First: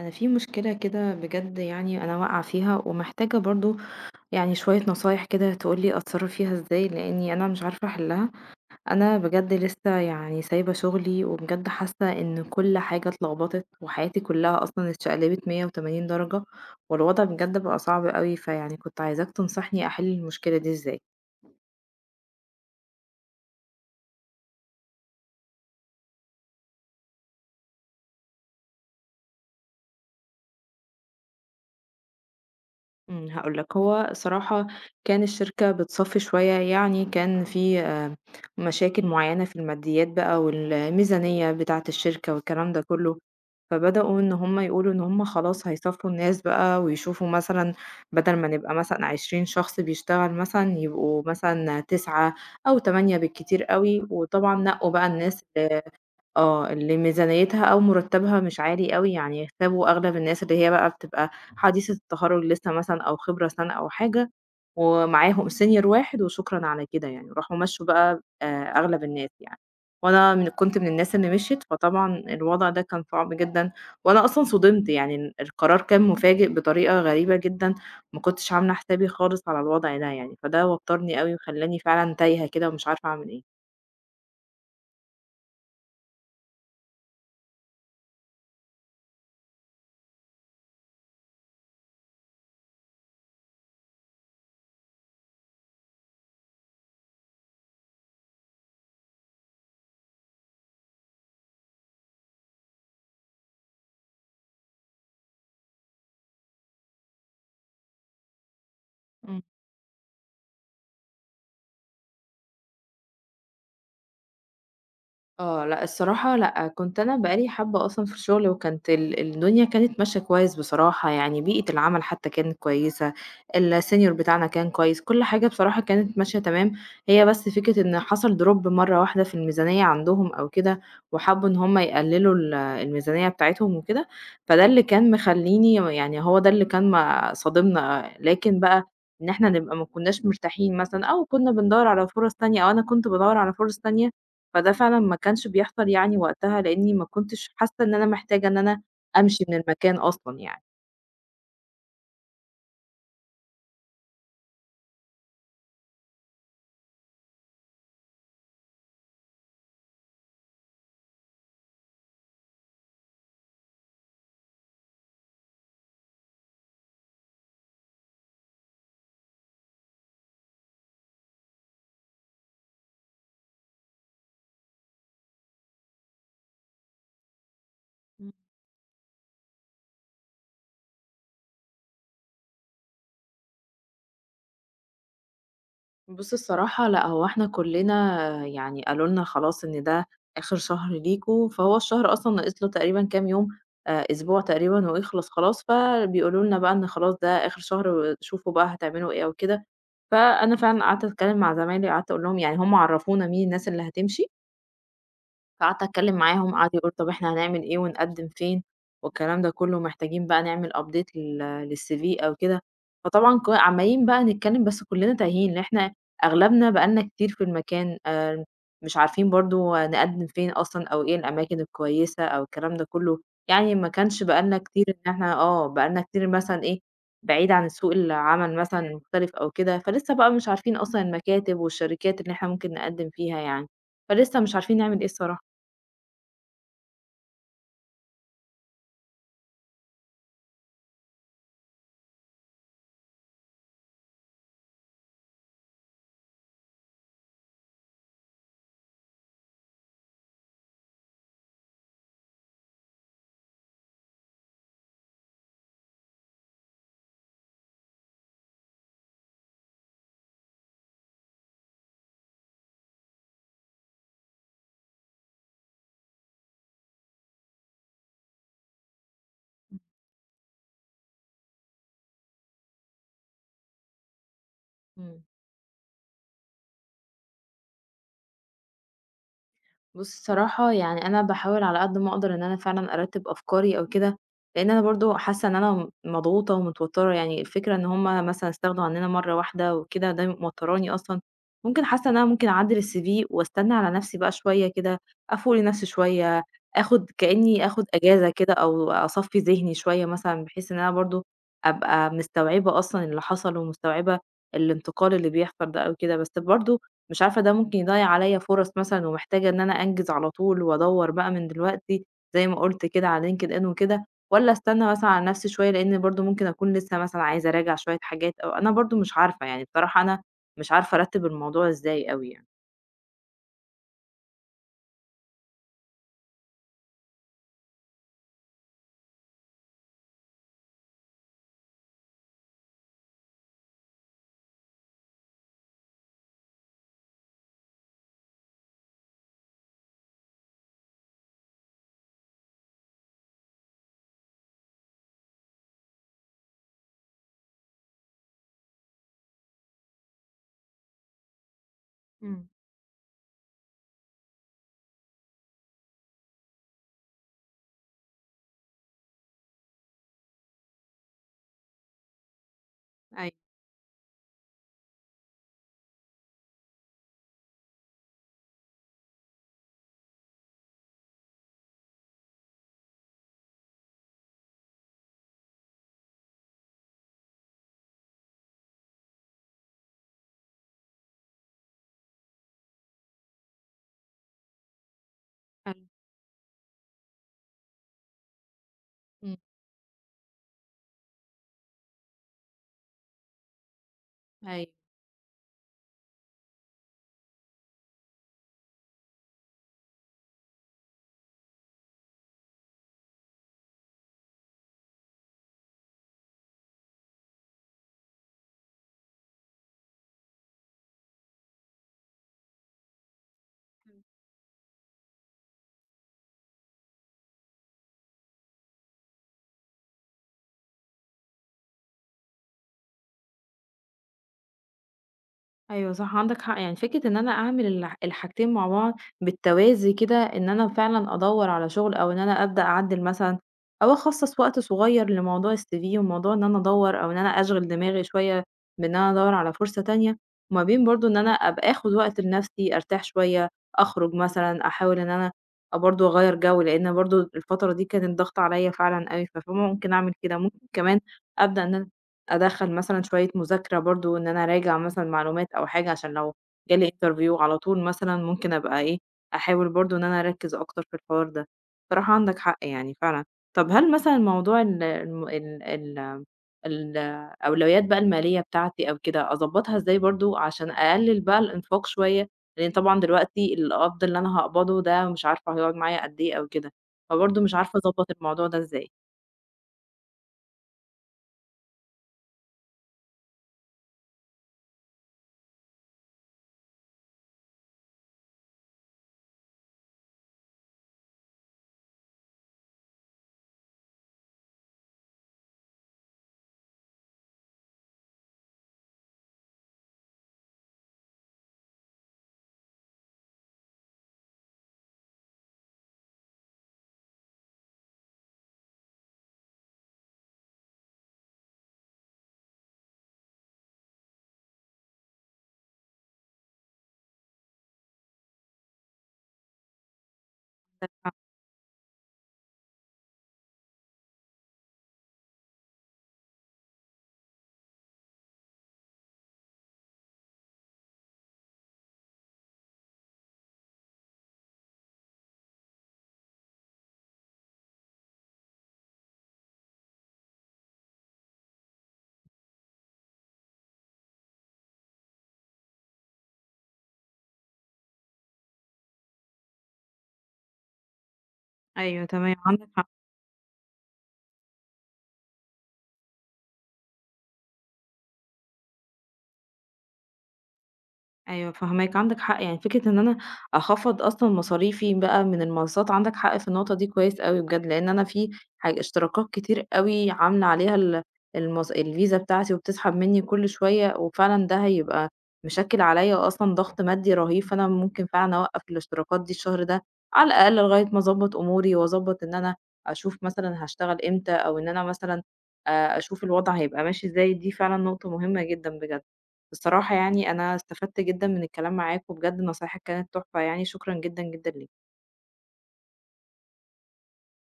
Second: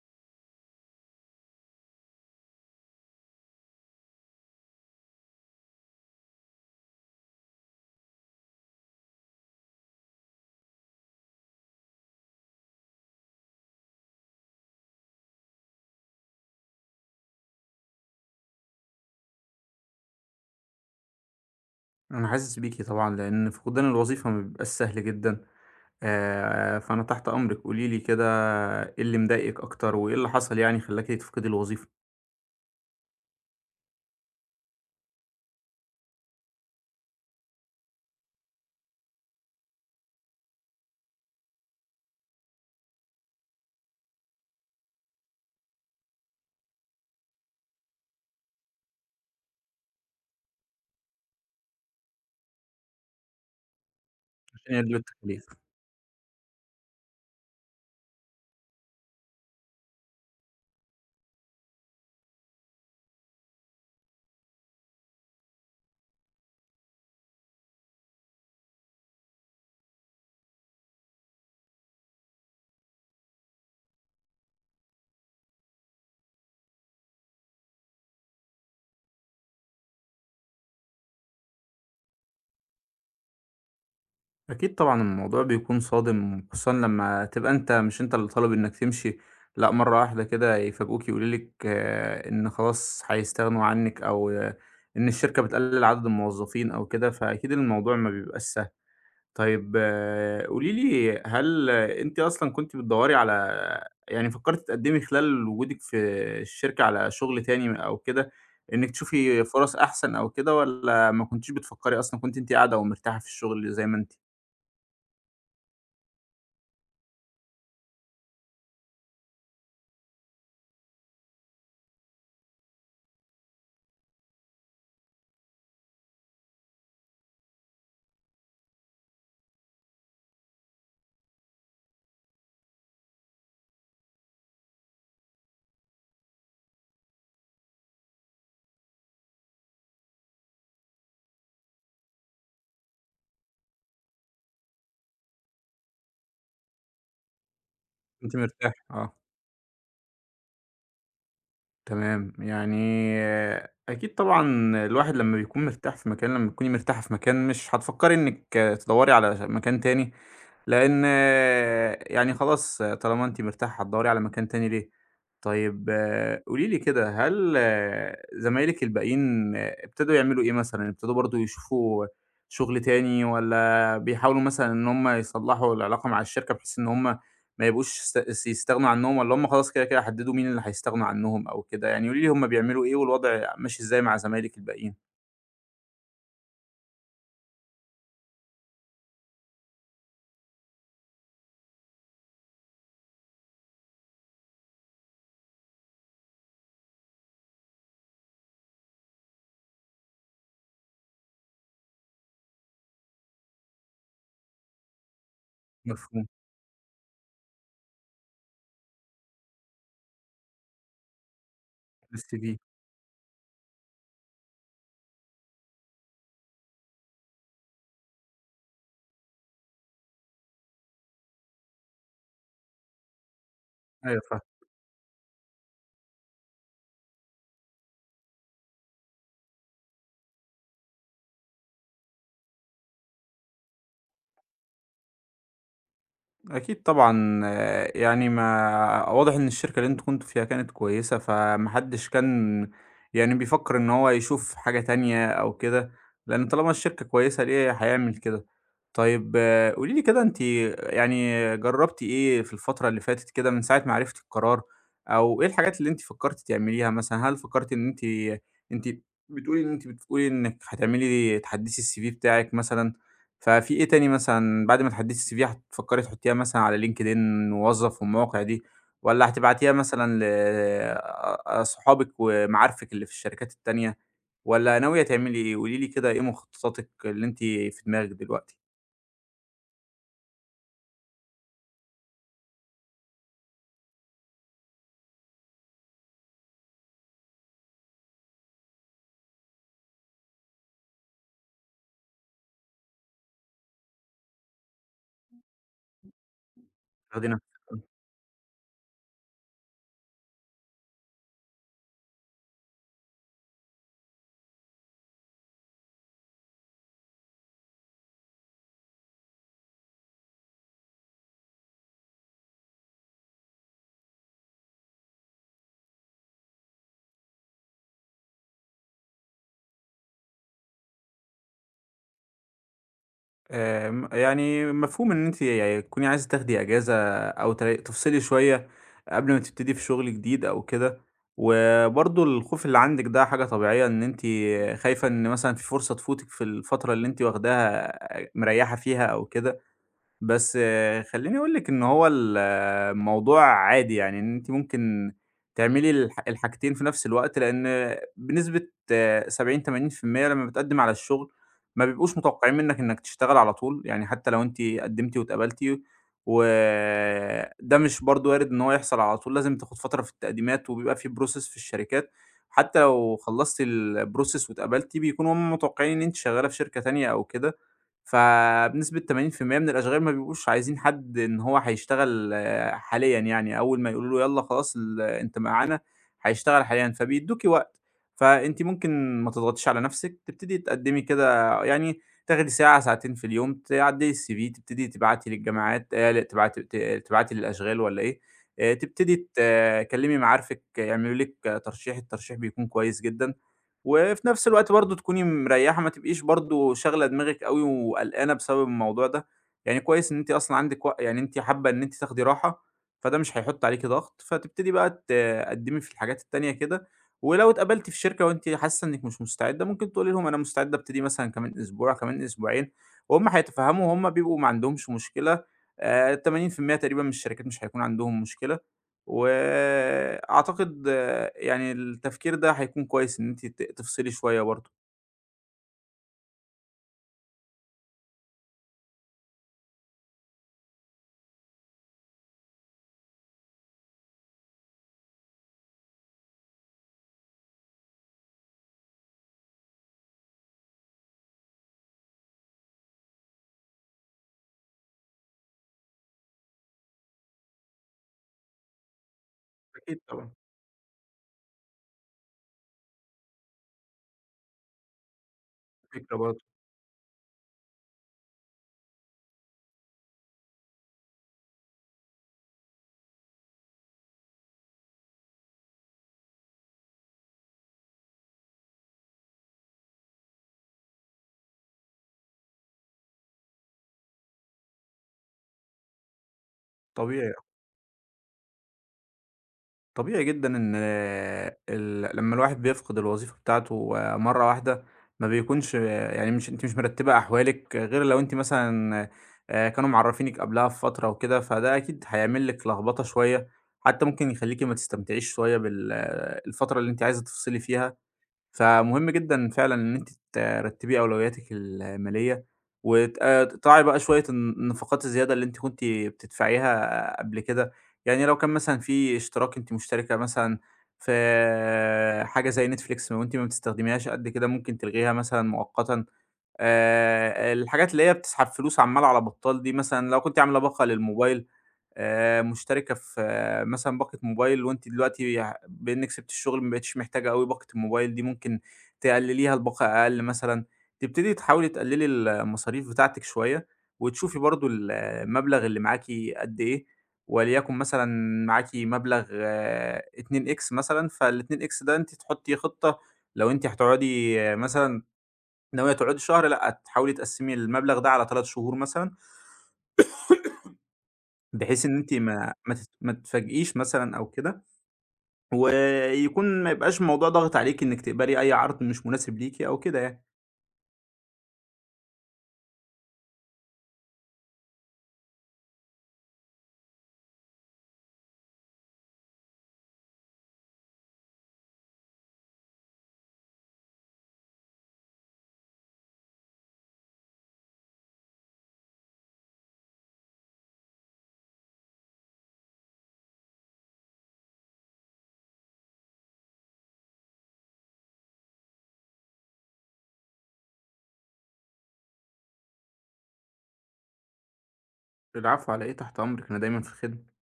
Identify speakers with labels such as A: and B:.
A: انا في مشكله كده بجد، يعني انا واقعه فيها ومحتاجه برضو يعني شويه نصايح كده تقولي اتصرف فيها ازاي، لاني انا مش عارفه احلها. انا بجد لسه يعني سايبه شغلي، وبجد حاسه ان كل حاجه اتلخبطت، وحياتي كلها اصلا اتشقلبت 180 درجه. والوضع بجد بقى صعب قوي، فيعني كنت عايزاك تنصحني احل المشكله دي ازاي.
B: أنا حاسس بيكِ طبعًا، لإن فقدان الوظيفة ما بيبقاش سهل جدًا، فأنا تحت أمرِك، قولي لي كده إيه اللي مضايقِك أكتر، وإيه اللي حصل يعني خلّاكِ تفقدي الوظيفة
A: هاقول لك، هو الصراحة كان الشركة بتصفّي شوية، يعني كان في مشاكل معيّنة في الماديات بقى والميزانية بتاعة الشركة والكلام ده كلّه، فبدؤوا إن هم يقولوا إن هم خلاص هيصفّوا الناس بقى ويشوفوا مثلًا بدل ما نبقى مثلًا 20 شخص بيشتغل مثلًا، يبقوا مثلًا 9 أو 8 بالكتير أوي، وطبعًا
B: عشان
A: نقّوا
B: يقللوا
A: بقى الناس.
B: التكاليف؟
A: آه، اللي ميزانيتها أو مرتبها مش عالي أوي، يعني يغتابوا أغلب الناس اللي هي بقى بتبقى حديثة التخرُّج لسه مثلًا أو خبرة سنة أو حاجة، ومعاهم senior واحد وشكرًا على كده يعني، وراحوا مشّوا بقى أغلب الناس يعني، وأنا كنت من الناس اللي مشيت، فطبعًا الوضع ده كان صعب جدًا، وأنا أصلًا صُدمت، يعني القرار كان مفاجئ بطريقة غريبة جدًا، ما كنتش عاملة حسابي خالص على الوضع ده يعني، فده وتّرني أوي وخلّاني فعلًا تايهة كده ومش عارفة أعمل إيه.
B: أكيد طبعًا الموضوع بيكون صادم، خصوصًا لمّا تبقى أنت مش أنت اللي طالب إنك تمشي، لأ مرة واحدة كده يفاجئوكِ يقولوا لِك إن خلاص هيستغنوا عنِك، أو إن الشركة بتقلل عدد الموظفين أو كده، فأكيد الموضوع ما بيبقاش سهل. طيب قولي لي هل أنتِ أصلًا كنتِ بتدوّري على يعني فكّرتِ تقدّمي خلال وجودِك في الشركة على شغل تاني أو كده، إنِّك تشوفي فرص أحسن أو كده والّا ما كنتيش بتفكّري أصلًا كنتِ أنتِ قاعدة ومرتاحة في الشغل زي ما أنتِ؟
A: آه، لأ الصراحة لأ، كنت أنا بقى لي حبّة أصلًا في الشغل، وكانت الدنيا كانت ماشية كويس بصراحة، يعني بيئة العمل حتّى كانت كويسة، الsenior بتاعنا كان كويس، كل حاجة بصراحة كانت ماشية تمام، هي بس فكرة إن حصل drop مرّة واحدة في الميزانيّة عندهم أو كده، وحبّوا إن هم يقللوا الميزانيّة بتاعتهم وكده، فده اللي كان مخلّيني، يعني هو ده اللي كان ما صادمنا، لكن بقى إن إحنا نبقى ما كناش مرتاحين مثلًا أو كنا بندوّر على فُرَص تانية أو أنا كنت بادوّر على فُرَص تانية، فده فعلًا ما كانش بيحصل يعني وقتها، لإني ما كنتش حاسة إن أنا
B: كنتِ
A: محتاجة إن
B: مرتاحة
A: أنا أمشي من المكان أصلًا يعني.
B: تمام. يعني أكيد طبعًا الواحد لمّا بيكون مرتاح في مكان لمّا تكوني مرتاحة في مكان مش هتفكّري إنِّك تدوّري على مكان تاني. لإن يعني خلاص طالما أنتِ مرتاحة هتدوّري على مكان تاني ليه؟ طيب قولي لي كده، هل زمايلِك الباقيين ابتدوا يعملوا إيه مثلًا؟ ابتدوا برضه يشوفوا شغل تاني والّا بيحاولوا مثلًا إن هم يصلّحوا العلاقة مع الشركة بحيث إن هم ما يبقوش
A: إمم.
B: يستغنوا عنّهم والّا هم خلاص كده، كده حددوا مين اللي هيستغنوا عنّهم أو كده؟ يعني قولي لي هم بيعملوا إيه والوضع ماشي إزاي مع زمايلِك الباقيين؟
A: بُصّي الصراحة لأ، هو إحنا كلّنا يعني قالوا لنا خلاص إن ده آخر شهر ليكم، فهو الشهر أصلًا ناقص له تقريبًا كام يوم، أسبوع تقريبًا ويخلص خلاص، فبيقولوا لنا بقى إن خلاص ده آخر شهر وشوفوا بقى هتعملوا إيه أو كده، فأنا فعلًا قعدت أتكلم مع زمايلي، قعدت أقول لهم يعني هم عرّفونا مين الناس اللي هتمشي، فقعدت أتكلم
B: مفهوم،
A: معاهم قعدوا يقولوا طب إحنا هنعمل إيه ونقدم فين، والكلام ده كله محتاجين بقى نعمل update للCV أو
B: الCV
A: كده، فطبعًا عمّالين بقى نتكلم بس كلنا تايهين، لإن إحنا أغلبنا بقى لنا كتير في المكان، مش عارفين برضه نقدم فين أصلًا أو إيه الأماكن الكويسة أو الكلام ده كله، يعني ما
B: أيوه
A: كانش
B: فاهمك.
A: بقى لنا كتير إن إحنا بقى لنا كتير مثلًا إيه بعيد عن سوق العمل مثلًا المختلف أو كده، فلسه بقى مش عارفين أصلًا المكاتب والشركات اللي إحنا ممكن نقدم فيها يعني، فلسه مش عارفين نعمل إيه الصراحة.
B: أكيد طبعًا يعني ما واضح إن الشركة اللي أنتم كنتم فيها كانت كويسة، فما حدش كان يعني بيفكّر إن هو يشوف حاجة تانية أو كده، لإن طالما الشركة كويسة ليه هيعمل كده. طيب قولي لي كده أنتِ يعني جرّبتِ إيه في الفترة اللي فاتت كده من ساعة ما عرفتِ القرار، أو إيه الحاجات اللي أنتِ فكّرتِ تعمليها مثلًا؟ هل فكّرتِ إن أنتِ أنتِ بتقولي إنِّك هتعملي تحدّثي الCV بتاعِك مثلًا، ففي إيه تاني مثلًا بعد ما تحدّثي الCV هتفكّري تحطّيها مثلًا على LinkedIn وموظف والمواقع دي، والّا هتبعتيها مثلًا ل صحابك ومعارفِك اللي في الشركات التانية، والّا ناوية
A: إمم.
B: تعملي إيه؟ قولي لي كده إيه مخططاتِك اللي أنتِ في دماغِك دلوقتي؟
A: بُص الصراحة يعني أنا باحاول على قد ما أقدر إن أنا فعلًا أرتّب أفكاري أو كده، لإن أنا برضه حاسة إن أنا مضغوطة ومتوترة، يعني الفكرة إن هُم مثلًا استغنوا عننا مرّة واحدة وكده ده موتراني أصلًا، ممكن حاسة إن أنا ممكن أعدّل الCV واستنى على نفسي بقى شوية كده، أفوق لنفسي شوية، آخُد
B: تاخدي
A: كإني
B: نفَسِك
A: آخُد إجازة كده أو أصفّي ذهني شوية مثلًا، بحيث إن أنا برضه أبقى مستوعبة أصلًا اللي حصل ومستوعبة الانتقال اللي بيحصل ده أو كده، بس برضه مش عارفة ده ممكن يضيّع عليّا فرص مثلًا، ومحتاجة إن أنا أنجز على طول وأدوّر بقى من دلوقتي زي ما قُلت كده على LinkedIn وكده، والّا أستنى مثلًا على نفسي شوية، لإن برضه ممكن أكون لسه مثلًا عايزة أراجع شوية حاجات أو أنا برضه مش عارفة، يعني بصراحة أنا مش عارفة أرتّب الموضوع إزاي أوي يعني.
B: يعني مفهوم إن أنتِ يعني تكوني عايزة تاخدي إجازة أو تفصلي شوية قبل ما تبتدي في شغل جديد أو كده، وبرضه الخوف اللي عندِك ده حاجة طبيعية إن أنتِ خايفة إن مثلًا في فرصة تفوتِك في الفترة اللي أنتِ واخداها مريّحة فيها أو كده. بس خلّيني أقول لِك إن هو ال آه، الموضوع عادي، يعني إن أنتِ ممكن تعملي الحاجتين في نفس الوقت، لإن بنسبة 70، 80% لمّا بتقدّم على الشغل ما بيبقوش
A: إمم،
B: متوقعين منّك إنّك تشتغل على طول، يعني حتى لو أنتِ قدّمتِ واتقبلتِ وده مش برضه وارد إن هو يحصل على طول، لازم تاخد فترة في التقديمات وبيبقى في process في الشركات، حتى لو
A: أيوه،
B: خلّصتِ الprocess واتقبلتِ بيكونوا هُم متوقعين إن أنتِ شغّالة في شركة تانية أو كده. فبنسبة 80% من الأشغال ما بيبقوش عايزين حد إن هو هيشتغل حاليًا يعني، أول ما يقولوا له يالّا خلاص أنت معانا هيشتغل حاليًا، فبيدوكِ وقت. فأنتِ ممكن ما تضغطيش على نفسِك، تبتدي تقدمي كده يعني تاخدي ساعة، ساعتين في اليوم، تعدلي الCV، تبتدي تبعتي
A: حلو،
B: للجامعات لأ، تبعتي تبعتي للأشغال والّا إيه، تبتدي
A: إمم،
B: تكلمي معارفِك يعملوا لِك ترشيح، الترشيح بيكون كويس جدًا. وفي نفس
A: أيوه.
B: الوقت برضه تكوني مريّحة، ما تبقيش برضه شاغلة دماغِك أوي وقلقانة بسبب الموضوع ده، يعني كويس إن أنتِ أصلًا عندِك يعني أنتِ حابة إن أنتِ تاخدي راحة، فده مش هيحُط عليكِ ضغط، فتبتدي بقى تقدّمي في الحاجات التانية كده، ولو اتقبلتِ في شركة وأنتِ حاسة إنِّك مش مستعدة، ممكن تقولي لهم أنا مستعدة أبتدي مثلًا كمان أسبوع، كمان أسبوعين، وهُم هيتفهّموا وهُم بيبقوا ما عندهمش مشكلة، 80% تقريبًا من الشركات مش هيكون عندهم مشكلة، وأعتقد يعني التفكير ده هيكون كويس إن أنتِ تفصلي شوية برضه.
A: أيوه صح، عندك حق، يعني فكرة إن أنا أعمل الحاجتين مع بعض بالتوازي كده، إن أنا فعلًا أدوّر على شغل أو إن أنا أبدأ أعدِّل مثلًا أو أخصّص وقت صغير لموضوع الCV وموضوع إن أنا أدوّر أو إن أنا أشغِل دماغي شوية بإن أنا أدوّر على فرصة تانية، وما بين برضه إن أنا أبقى آخُد وقت لنَفْسي، أرتاح شوية، أخرُج مثلًا، أحاول إن أنا برضه أغيّر جو، لإن برضه الفترة دي كانت ضاغطة عليّا فعلًا أوي، ففممكن
B: أكيد
A: أعمل
B: طبعًا،
A: كده، ممكن كمان أبدأ إن أدخّل مثلًا شوية مذاكرة برضه، إن أنا أراجع مثلًا معلومات أو حاجة عشان
B: فكرة
A: لو
B: برضه
A: جالي interview على طول مثلًا ممكن أبقى إيه، أحاول برضه إن أنا أركّز أكتر في الحوار ده. بصراحة عندك حق يعني فعلًا. طب هل مثلًا موضوع ال الم ال ال الأولويات بقى المالية بتاعتي أو كده أضبّطها إزاي برضه عشان أقلّل بقى الإنفاق شوية؟ لإن طبعًا دلوقتي القبض اللي أنا هاقبضه ده مش عارفة هيقعد معايا قد إيه أو كده،
B: طبيعي
A: فبرضه مش عارفة أضبّط الموضوع ده إزاي.
B: طبيعي جدًا إن آه، ال لمّا الواحد بيفقد الوظيفة بتاعته مرّة واحدة ما بيكونش يعني مش أنتِ مش مرتبة أحوالِك غير لو أنتِ مثلًا كانوا معرّفينِك قبلها بفترة وكده، فده أكيد هيعمل لِك لخبطة شوية، حتى ممكن يخليكِ ما تستمتعيش شوية الفترة اللي أنتِ عايزة تفصلي فيها. فمهم جدًا فعلًا إن أنتِ ترتّبي أولوياتِك المالية، وت تقطعي بقى شوية النفقات الزيادة اللي أنتِ كنتِ بتدفعيها قبل كده، يعني لو كان مثلًا في اشتراك أنتِ مشتركة مثلًا في حاجة زي Netflix وأنتِ ما بتستخدميهاش قد كده ممكن تلغيها مثلًا مؤقتًا، الحاجات اللي هي بتسحب فلوس عمّال على بطّال دي مثلًا لو كنتِ عاملة باقة للموبايل مشتركة في مثلًا باقة موبايل وأنتِ دلوقتي بإنِّك سِبتِ الشغل ما بقيتيش محتاجة أوي باقة الموبايل دي، ممكن تقلّليها لباقة أقل مثلًا، تبتدي تحاولي تقلّلي المصاريف بتاعتِك شوية، وتشوفي برضه المبلغ اللي معاكِ قد إيه، وليكن مثلًا معاكِ مبلغ 2X مثلًا، فال2X ده أنتِ تحطّي خطة لو أنتِ هتقعدي مثلًا ناوية تقعدي شهر لأ، تحاولي تقسّمي المبلغ ده على 3 شهور مثلًا بحيث إن
A: أيوه
B: أنتِ
A: تمام،
B: ما
A: عندك
B: ما
A: حق.
B: تت ما تتفاجئيش مثلًا أو كده، ويكون ما يبقاش الموضوع ضاغط عليكِ إنِّك تقبلي أي عرض مش مناسب ليكِ أو كده يعني.
A: أيوه فاهماك، عندك حق، يعني فكرة إن أنا أخفّض أصلًا مصاريفي بقى من المنصات، عندك حق في النقطة دي كويس أوي بجد، لإن أنا في اشتراكات كتير أوي عاملة عليها ال المص الفيزا بتاعتي وبتسحب منّي كل شوية، وفعلًا ده هيبقى مشكِّل عليّا أصلًا ضغط مادي رهيب، فأنا ممكن فعلًا أوقّف الاشتراكات دي الشهر ده على الأقل لغاية ما أضبّط أموري وأضبّط إن أنا أشوف مثلًا هاشتغل إمتى أو إن أنا مثلًا أشوف الوضع هيبقى ماشي إزاي، دي فعلًا نقطة مهمة جدًا بجد. بصراحة يعني أنا استفدت جدًا من الكلام معاك، وبجد نصايحك كانت تحفة يعني، شكرًا جدًا، جدًا ليك.
B: العفو على إيه، تحت أمرِك، أنا دايمًا في الخدمة.